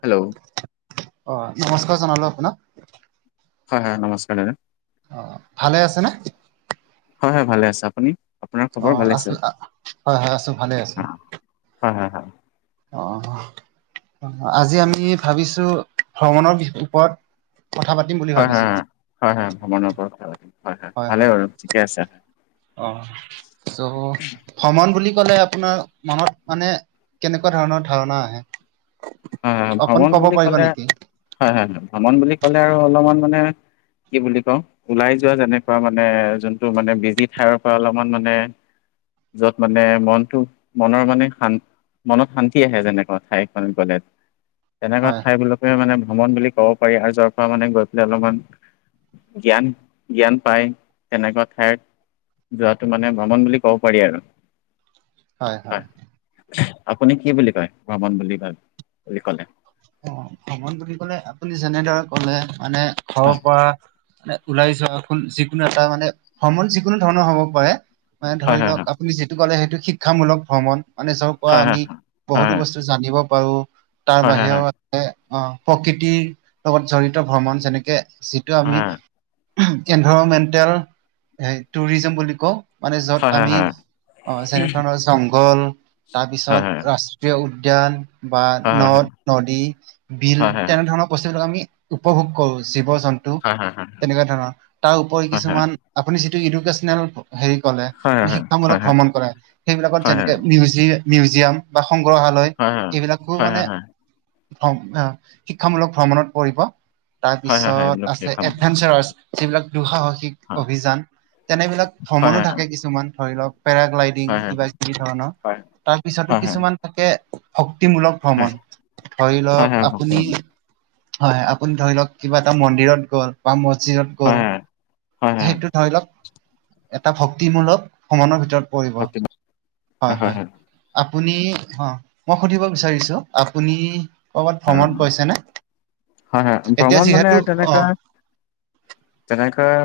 Hello অ নমস্কাৰ জনালো আপোনাক। হয় হয় নমস্কাৰ দাদা। অ ভালে আছে নে? হয় হয় ভালে আছো আপুনি? আপোনাৰ অ খবৰ ভালে আছে আছো হয়, হয় আছো ভালে আছো। অ হয় হয় হ অহ, আজি আমি ভাবিছো ভ্ৰমণৰ বি ওপৰত কথা পাতিম বুলি হয়- হয় ভাবিছিলো -হয় -হয়- হয় ভ্ৰমণৰ ওৰত কথা পাতিম। হয় ভালে -হয় বাৰু ঠিকে আছে অহ চ' ভ্ৰমণ বুলি কলে আপোনাৰ মনত মানে কেনেকুৱা ধৰণৰ ধাৰণা আহে? হয়- হয় অকন ভ্ৰমণ ক'ব বুলি পাৰিবা ক'লে নেকি হয়-হয় -হয় ভ্ৰমণ বুলি ক'লে আৰু অলপমান মানে কি বুলি কওঁ ওলাই যোৱা যেনেকুৱা মানে যোনটো মানে বিজি ঠায়ৰ পৰা অলপমান মানে য'ত মানে মনটো মনৰ মানে শান্ত মনত শান্তি আহে যেনেকুৱা ঠাইখন গ'লে তেনেকুৱা হয় ঠাইখনকে মানে ভ্ৰমণ বুলি ক'ব পাৰি আৰু যৰ পৰা মানে গৈ পেলাই অলপমান জ্ঞান, জ্ঞান পায়, তেনেকুৱা ঠাইত যোৱাটো মানে ভ্ৰমণ বুলি ক'ব পাৰি আৰু। হয়, আপুনি কি বুলি কয় ভ্ৰমণ বুলি ভাব বুলি কলে? অহ, ভ্ৰমণ বুলি কলে আপুনি যেনেদৰে কলে মানে ঘৰৰ পৰা মানে ওলাই যোৱা যিকোনো এটা মানে ভ্ৰমণ যিকোনো ধৰণৰ হ'ব পাৰে মানে হয় ধৰি হয় হয় লওক আপুনি যিটো ক'লে সেইটো শিক্ষামূলক ভ্ৰমণ। মানে যৰ পৰা হয় হয় আমি বহুতো হয় বস্তু জানিব পাৰো তাৰ হয় হয় বাহিৰেত আহ, প্ৰকৃতিৰ লগত জড়িত ভ্ৰমণ যেনেকে যিটো হয় আমি এনভাইৰমেণ্টেল টুৰিজিম বুলি কওঁ মানে যত হয় আমি হয় অ' যেনে ধৰণৰ জংঘল হয় তাৰপিছত ৰাষ্ট্ৰীয় উ উদ্যান বা হয় হয় হয় নদ- নদী, বিল হয় তেনে হয় ধৰণৰ বস্তু বিলাকক আমি উপভোগ কৰো জীৱ -জন্তু হয় হয় তেনেকুৱা ধৰণৰ তাৰ উপৰি হয় কিছুমান আপুনি ইটো ইডুকেচনেল হেৰি কলে হয় মানে হয় হয় শিক্ষামূলক হয় হয় ভ্ৰমণ কৰে সেইবিলাকত যেনেকে হয় মউজি মিউজিয়াম বা সংগ্ৰহালয় হয় হয় হয় হয় এইবিলাক কো হয় মানে হয় ভ্ৰম -শিক্ষামূলক ভ্ৰমণত পৰিব হয় হয়, তাৰপিছত এইবিলাক আছে দেখা মতে এডভেঞ্চাৰ্চ যিবিলাক দুঃসাহসিক হয় অভিযান তেনেবিলাক হয় ভ্ৰমণো হয় থাকে কিছুমান ধৰি ল' ক পেৰাগ্লাইডিং, হয় হয় কিবা- কিবি ধৰণৰ তাৰ পিছতো হয় কিছুমান থাকে ভক্তি-মূলক ভ্ৰমণ ধৰি হয় হয় ল'ক হয় ভক্তি আপুনি হয় হয়, আপুনি ধৰি ল'ক কিবা এটা মন্দিৰত গ'ল বা মছ জিৰত গ'ল হয় হয় হয় সেইটো ধৰি লওক এটা ভক্তিমূলক ভ্ৰমণৰ ভিতৰত পৰিব ভক্তি হয় - হয়। আপুনি অহ মই সুধিব বিচাৰিছোঁ আপুনি? কৰ'বাত ভ্ৰমণ গৈছেনে হয় হয় এতিয়া ভ্ৰমণ মানে যিহেতু অ তেনেকুৱা। যে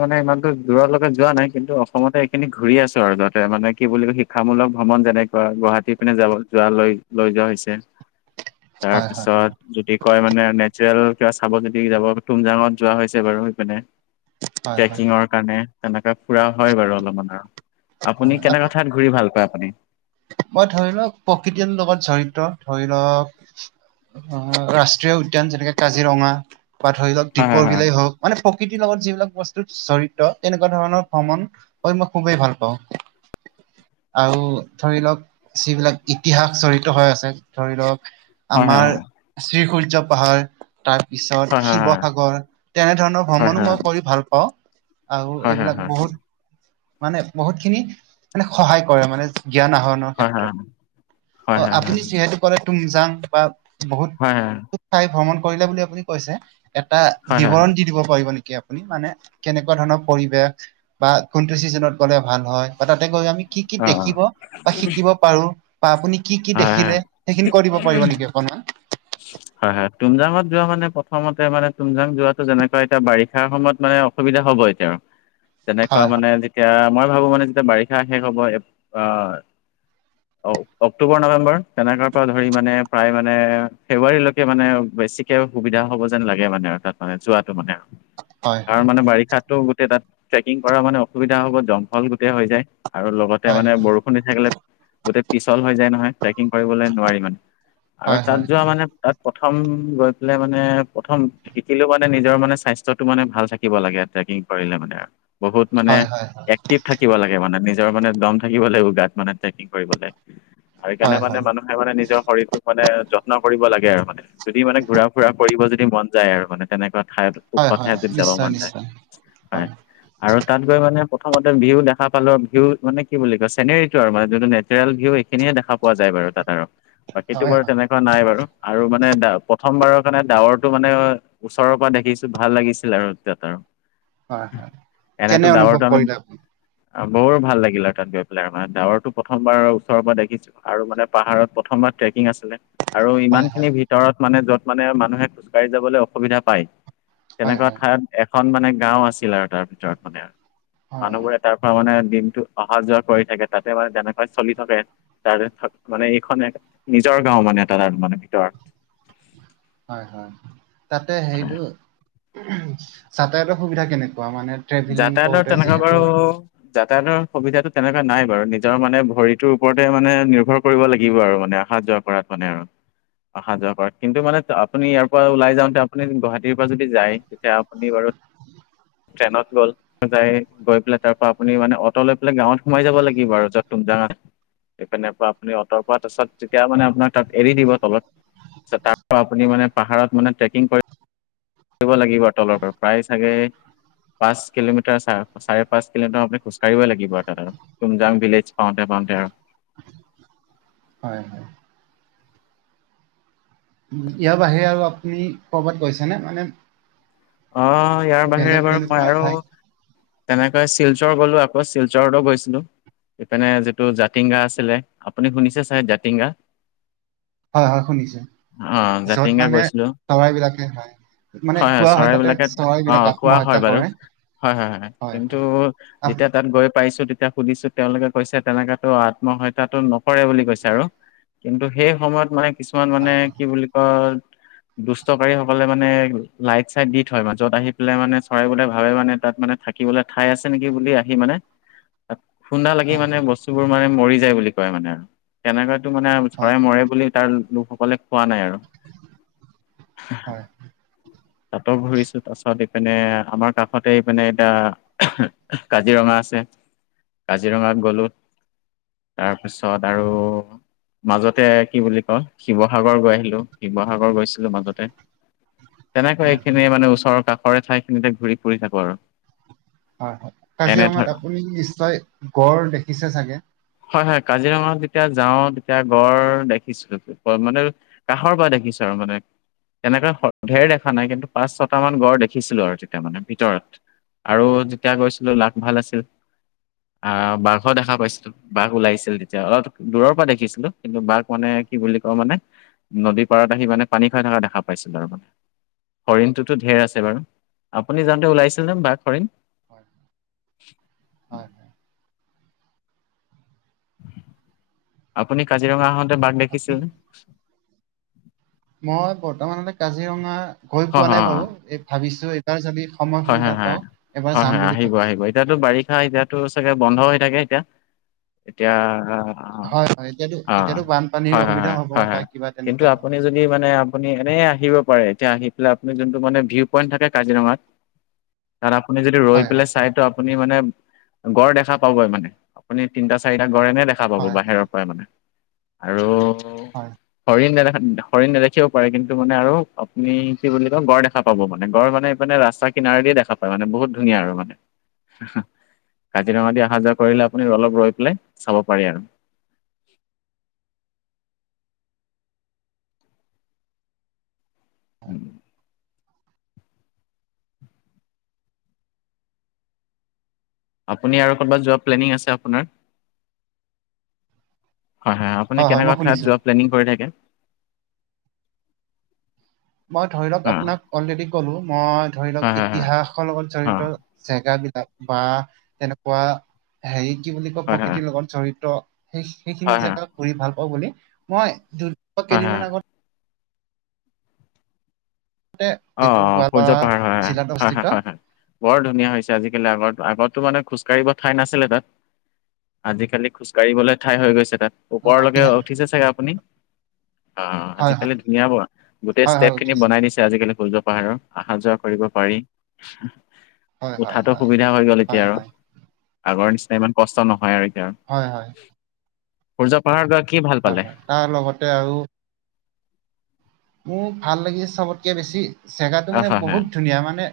মানে ইমানতো দূৰলৈকে যোৱা নাই কিন্তু অসমতে এইখিনি ঘূৰি আছো আৰু যাতে মানে কি বুলি ক শিক্ষামূলক ভ্ৰমণ যেনেকোৱা গুৱাহাটী পিনে যাব যোৱা লৈ -লৈ যোৱা হৈছে। [inaudible] হয় তাৰপিছত যদি কয় মানে নেচাৰেল কিবা চাব যদি যাব তুমজাঙত যোৱা হৈছে বাৰু সিপিনে। হয় হয় ট্ৰেকিঙৰ কাৰণে তেনেকা ফুৰা হয় বাৰু অলপমান আৰু। আপুনি হয় কেনেকুৱা আপ- ঠাইত ঘূৰি ভাল পায় আপুনি? মই ধৰি লওক প্ৰকৃতিৰ লগত জৰিত ধৰি ল'ক অহ, ৰাষ্ট্ৰীয় উদ্যান যেনেকে কাজিৰঙা বা ধৰি লওক দীপৰ বিলেই হওক মানে প্ৰকৃতিৰ লগত যিবিলাক বস্তুত জৰিত তেনেকুৱা ধৰণৰ ভ্ৰমণ কৰি মই খুবেই ভাল পাওঁ। আৰু ধৰি ল'ক যিবিলাক ইতিহাস জৰিত হৈ আছে ধৰি ল'ক আমাৰ শ্ৰীসূৰ্য পাহাৰ তাৰ পিছত শিৱসাগৰ তেনেধৰণৰ ভ্ৰমণো মই কৰি ভাল পাওঁ। আও এইবিলাক বহুত মানে বহুত খিনি মানে সহায় কৰে মানে জ্ঞান আহৰণৰ ক্ষেত্ৰত অহ আপুনি যিহেতু কৰে তুমজাং বা বহুত ঠাই ভ্ৰমণ কৰিলে বুলি আপুনি কৈছে এটা বিৱৰণ দি দিব পাৰিব নেকি। আপুনি মানে কেনেকুৱা ধৰণৰ পৰিবেশ বা কোনটো চিজনত গ'লে ভাল হয় বা তাতে গৈ আমি। কি কি দেখিব বা শিকিব পাৰো বা আপুনি কি কি দেখিলে সেইখিনি কৈ দিব পাৰিব নেকি অকনমান হয় হয় তুমজাঙত যোৱা মানে প্ৰথমতে মানে তুমঝাং যোৱাটো যেনেকুৱা এতিয়া বাৰিষাৰ সময়ত মানে অসুবিধা হ'ব এতিয়া আৰু তেনেকুৱা হয় মানে যেতিয়া মই ভাবো মানে যেতিয়া বাৰি। শিক্ষা শেষ হ'ব এ আহ অ অ। অক্টোবৰ নৱেম্বৰ তেনেকুৱ পৰা ধৰি মানে প্ৰায় মানে ফেব্ৰুৱাৰী লৈকে মানে বেছিকৈ সুবিধা হয়। হ'ব যেন লাগে মানে আৰু তাত মানে যোৱাটো মানে আৰু হয় কাৰ হয় মানে বাৰিষাতো গোটেই তাত ট্ৰেকিং কৰা মানে অসুবিধা হ'ব জংঘল গোটেই হৈ যায় আৰু লগতে হয় মানে হয় বৰষুণ দি থাকিলে গোটেই পিছল হৈ যায় নহয়। পেকিং কৰিবলৈ নোৱাৰি মানে আৰু হয় তাত হয় যোৱা মানে তাত। প্ৰথম গৈ পেলাই মানে প্ৰথম শিকিলেও মানে নিজৰ মানে স্বাস্থ্যত টো মানে ভাল থাকিব লাগে। পিলে মানে বহুত মানে হয় হয় এক্টিভ থাকিব লাগে মানে নিজৰ মানে দম থাকিব লাগিব গাত মানে ট্ৰেকিং কৰিবলৈ আৰু সেইকাৰণে মানে হয় মানুহে মানে নিজৰ শৰীৰটোক মানে যত্ন কৰিব লাগে আৰু মানে যদি মানে ঘূৰা ফুৰা কৰিব যদি মন যায় আৰু মানে তেনেকুৱা ঠাই ওখ হয় হয় যাব নিশ্চয় মন যায় নিশ্চয় হয় আৰু তাত গৈ মানে। প্ৰথমতে ভিউ দেখা পালো ভিউ মানে কি বুলি কয় চেনেৰীটো আৰু মানে যোনটো নেচাৰেল। এইখিনিয়ে দেখা পোৱা যায় বাৰু তাত আৰু বাকীতো হয় বাৰু হয় তেনেকুৱা নাই বাৰু আৰু মানে প্ৰথমবাৰৰ কাৰণে ডাৱৰটো মানে ওচৰৰ পৰা দেখিছো ভাল লাগিছিল আৰু তাত আৰু। হয় হয় এনেতো কেনে ডাৱৰটো অনুভৱ আমি কৰিলে আপুনি। বৰ ভাল লাগিলে আৰু তাত গৈ পেলাই মানে ডাৱৰটো প্ৰথমবাৰ ওচৰৰ পৰা দেখিছো আৰু মানে পাহাৰত প্ৰথমবাৰ ট্ৰেকিং আছিলে আৰু ইমান হয় খিনি হয় ভিতৰত। মানে য'ত মানে মানুহে খোজকাঢ়ি যাবলৈ অসুবিধা পায় হয় হয় তেনেকুৱা ঠাইত। এখন মানে গাও আছিল আৰু তাৰ ভিতৰত মানে হয় হয় মানুহবোৰে তাৰ পৰা মানে। দিনটো অহা যোৱা কৰি থাকে তাতে বা তেনেকৈ চলি। থাকে তাৰ মানে এইখন নিজৰ গাও মানে এটাত মানে ভিতৰত। [unintelligible] হয় হয় তাতে হেৰিটো যাতায়াতৰ সুবিধা কেনেকে? কোৱা মানে ট্ৰেভেলিং কৰোঁতে যিহেতু। যাতায়তৰ সুবিধাতটো তেনেকুৱা নাই বাৰু নিজৰ মানে ভৰিটোৰ ওপৰতে মানে নিৰ্ভৰ কৰিব লাগিব আৰু মানে। অহা যোৱা কৰাত মানে আৰু অহা যোৱা কৰা কিন্তু মানে আপুনি ইয়াৰ পৰা ওলাই যাওঁতে আপুনি গুৱাহাটীৰ পৰা যদি যায় তেতিয়া আপুনি বাৰু ট্ৰেনত গ'ল যাই গৈ পেলাই তাৰ পৰা আপুনি মানে অট লৈ পেলাই গাঁৱত সোমাই যাব লাগিব আৰু যত তুমজাঙা। সেইফাল পৰা আপুনি অটৰ পৰা তাৰপছত তেতিয়া মানে আপোনাক তাত এৰি দিব তলত। তাৰ আপুনি মানে পাহাৰত মানে ট্ৰেকিং কৰি থাকিব লাগিব আৰু তলৰ পৰা প্ৰায় চাগে পাঁচ কিলোমিটাৰ চ চাৰে পাঁচ কিলোমিটাৰ আপুনি খোজকাঢ়িব লাগিব তাত আৰু তুমজাং ভিলেজ পাওঁতে। তে আৰু হয় হয়। ইয়াৰ বাহিৰে আৰু আপুনি কৰবাত গৈছেনে? মানে। অ ইয়াৰ বেলেগ বাহিৰে বাৰু মই তেনেকুৱা আৰু ঠাই তেনেকৈ শিলচৰ গ'লো আকৌ শিলচৰ। গৈছিলো। এইপিনে যিটো জাতিংগা আছিলে আপুনি শুনিছে চাই জাতিংগা। হয় হয় শুনিছো অ যত জাতিংগা মানে গৈছিলো চৰাইবলাকে হয় মানে ক হয় তাতে চৰাইবিলাকে অ চৰাইবিলাক খোৱা হয় আত্মহত্যা বাৰু কৰে। হয় হয় হয় কিন্তু যেতিয়া আপ- তাত গৈ পাইছো তেতিয়া শুনিছো তেওঁলোকে কৈছে তেনেকাতো আত্মহত্যা টো নকৰে বুলি কৈছে আৰু কিন্তু সেই সময়ত মানে। কিছুমান মানে হয় হয় কি বুলি কয় দুষ্টকাৰীসকলে মানে লাইট চাই দি থয় মাজত আহি পেলাই মানে চৰাই বোলে ভাবে মানে তাত মানে থাকিবলৈ ঠাই আছে নেকি বুলি আহি মানে। অ খুন্দা লাগি মানে হয় বস্তুবোৰ মানে মৰি যায় বুলি কয় মানে আৰু তেনেকুৱা মানে হয় চৰাই মৰে বুলি। তাৰ লোকসকলে কোৱা নাই আৰু হয় তাতো ঘূৰিছো তাৰপিছত এইপিনে আমাৰ কাষতে ইপিনে এতিয়া কাজিৰঙা আছে। কাজিৰঙাত গলো তাৰপিছত আৰু মাজতে কি বুলি কয় শিৱসাগৰ গৈ আহিলো, শিৱসাগৰ গৈছিলো মাজতে। তেনেকৈ হয় ওচৰ কাষৰে ঠাই খিনিতে ঘূৰি ফুৰি থাকো আৰু। হয় হয়, এনে ধৰ কাজিৰঙাত আপুনি নিশ্চয় গড় দেখিছে চাগে? হয় হয় কাজিৰঙা যেতিয়া যাও তেতিয়া গড় দেখিছো মানে কাষৰ পৰা দেখিছো মানে তেনেকৈ ধেৰ দেখা নাই কিন্তু পাঁচ ছটা মান গড় দেখিছিলো আৰু তেতিয়া মানে ভিতৰত আৰু যেতিয়া গৈছিলো লাক ভাল আছিল আহ বাঘৰ দেখা পাইছিলোঁ। বাঘ ওলাইছিল তেতিয়া অলপ দূৰৰ পৰা দেখিছিলো কিন্তু বাঘ মানে কি বুলি কওঁ মানে নদী পাৰা ত আহি মানে পানী খাই থকা দেখা পাইছিলো আৰু মানে হৰিণটোতো ধেৰ আছে বাৰু, আপুনি যাওঁতে ওলাইছিল নে বাঘ হৰিণ? হয় হয়। আপুনি কাজিৰঙা আহোঁতে বাঘ আপুনি দেখিছিল। মই বৰ্তমান কাজিৰঙা গৈ হয় পোৱা নাই বাৰু এই ভাবিছো এটাৰ যদি। সময় হয় হয় সুবিধা হয় পাওঁ এবাৰ হয় যাম হয় বুলি আহিব ভাবিছো আহিব এতিয়াতো হয় হয় বাৰিষা এতিয়াতো। চাগে বন্ধ হৈ থাকে এতিয়া, এতিয়া। অ হয় হয়, এতিয়াতো এতিয়াতো বানপানীৰ হয় হয় অসুবিধা হয় হ'ব হয় বা হয় কিবা কিন্তু তেনেকুৱা আপুনি ধৰণৰ যদি মানে আপুনি এনে আহিব পাৰে এতিয়া আহি পেলাই আপুনি যোনটো মানে ভিউ পইণ্ট থাকে কাজিৰঙাত তাত আপুনি যদি ৰৈ হয় পেলাই হয় চাইতো আপুনি মানে গড় দেখা পাবই মানে আপুনি তিনিটা চাৰিটা। গড় এনে দেখা পাব হয় হয় বাহিৰৰ পৰা মানে আৰু হয় হৰিন নেদা। হৰিণ নেদেখিবও পাৰে কিন্তু মানে আৰু আপুনি কি বুলি কয় গড় দেখা পাব মানে গড় মানে এইফালে মানে ৰাস্তা। কিনাৰে দিয়ে দেখা পায় মানে বহুত ধুনীয়া আৰু মানে। কাজিৰঙা দি অহা যোৱা কৰিলে আপুনি অলপ ৰৈ পেলাই চাব পাৰি আৰু [inaudible] উম। আপুনি আৰু ক'বাত যোৱা প্লেনিং আছে আপোনাৰ। হয়- হয় আপুনি কেনেকা যোৱা প্লেনিং কৰি থাকে? মই ধৰি লওক হয়, আপোনাক অলৰেডি কলো মই ধৰি হয়, লওক হয়, হয়, ইতিহাসৰ লগত হয়, জড়িত জেগা বিলাক বা তেনেকুৱা হেৰি কি বুলি কয় হয়, হয়, হয়, প্ৰকৃতিৰ লগত জৰিত সেই সেইখিনি হয়, জেগা ঘূৰি ভাল পাওঁ বুলি মই দু হয়, হয়, কেইদিনমান আগত অ যিটো অ সূৰ্য গোৱালপাৰা পাহাৰ হয় জিলাত হয় অৱস্থিত হয় হয় হয় বৰ ধুনীয়া হৈছে আজিকালি আগত। আগতো মানে খোজ ককাঢ়িব ঠাই নাছিলে তাত আজিকালি খোজকাাঢ়িবলৈ ঠাই হৈ গৈছে তাত। অ ওপৰলৈকে উঠিছে চাগে আপুনি। অ হয় হয় আজিকালি ধুনীয়া ব গোটেই হয় ষ্টেপ হয় খিনি উঠিছো বনাই দিছে আজিকালি। সূজ পাহাৰৰ অহা যোৱা কৰিব পাৰি হয় হয় উঠাতো হয় সুবিধা হৈ গল এতিয়া হয় আৰু হয় আগৰ নিচিনা ইমান কষ্ট নহয় আৰু হয় হয়। উৰ্জা পাহাৰ। কি ভাল হয় পালে হয় তাৰ লগতে আৰু মোৰ ভাল লাগি চবতকে বেছি জেগাটো অ মানে হয় হয় বহুত ধুনীয়া মানে।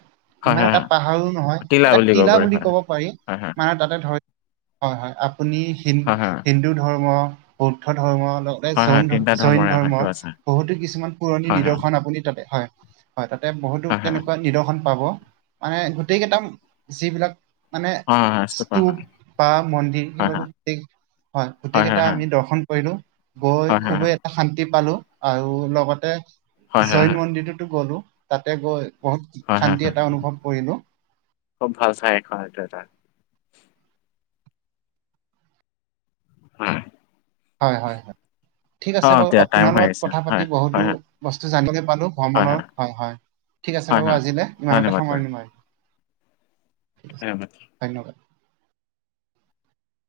হয় ইমান হয় এটা হয় পাহাৰো নহয় এটা তিলা বুলি কব পাৰি হয় হয় মানে তাতে ধৰি। হয় হয় আপুনি হিন হয় হয় হিন্দু ধৰ্ম বৌদ্ধ ধৰ্ম। লগতে হয় হয় জৈন তিনিটা জৈন ধৰ্মৰে হয় ধৰ্মৰ কিবা আছে বহুতো কিছুমান পুৰণি হয় হয় নিদৰ্শন আপুনি তাতে হয়। হয়, তাতে বহুতো হয় হয় হয় তেনেকুৱা নিদৰ্শন পাব মানে গোটেই কেইটা যিবিলাক মানে হয় হয় স্তূপা স্তুপ হয় বা মন্দিৰ হয় এইবিলাকো হয়, হয় গোটেইকেইটা হয় আমি দৰ্শন কৰিলো গৈ হয় হয় খুবেই এটা শান্তি পালো। আৰু লগতে হয় হয় হয় জৈন মন্দিৰতোটো গ'লো তাতে গৈ বহুত হয় হয় শান্তি হয় এটা হয় অনুভৱ কৰিলো। খুব ভাল চাই এখন এটো এটা। হম হয় -হয় - হয়। ঠিক আছে বাৰু এতিয়া টাইম আপোনাৰ হৈ লগত আহিছে কথা পাতি হয় হয় বহুতো হয় বস্তু জানিবলৈ পালো ভ্ৰমণৰ হয় - হয়। ঠিক আছে হয় বাৰু হয় আজিলে ইমানতে ধন্যবাদ বাৰু সামৰণি মাৰিলোঁ। [unintelligible]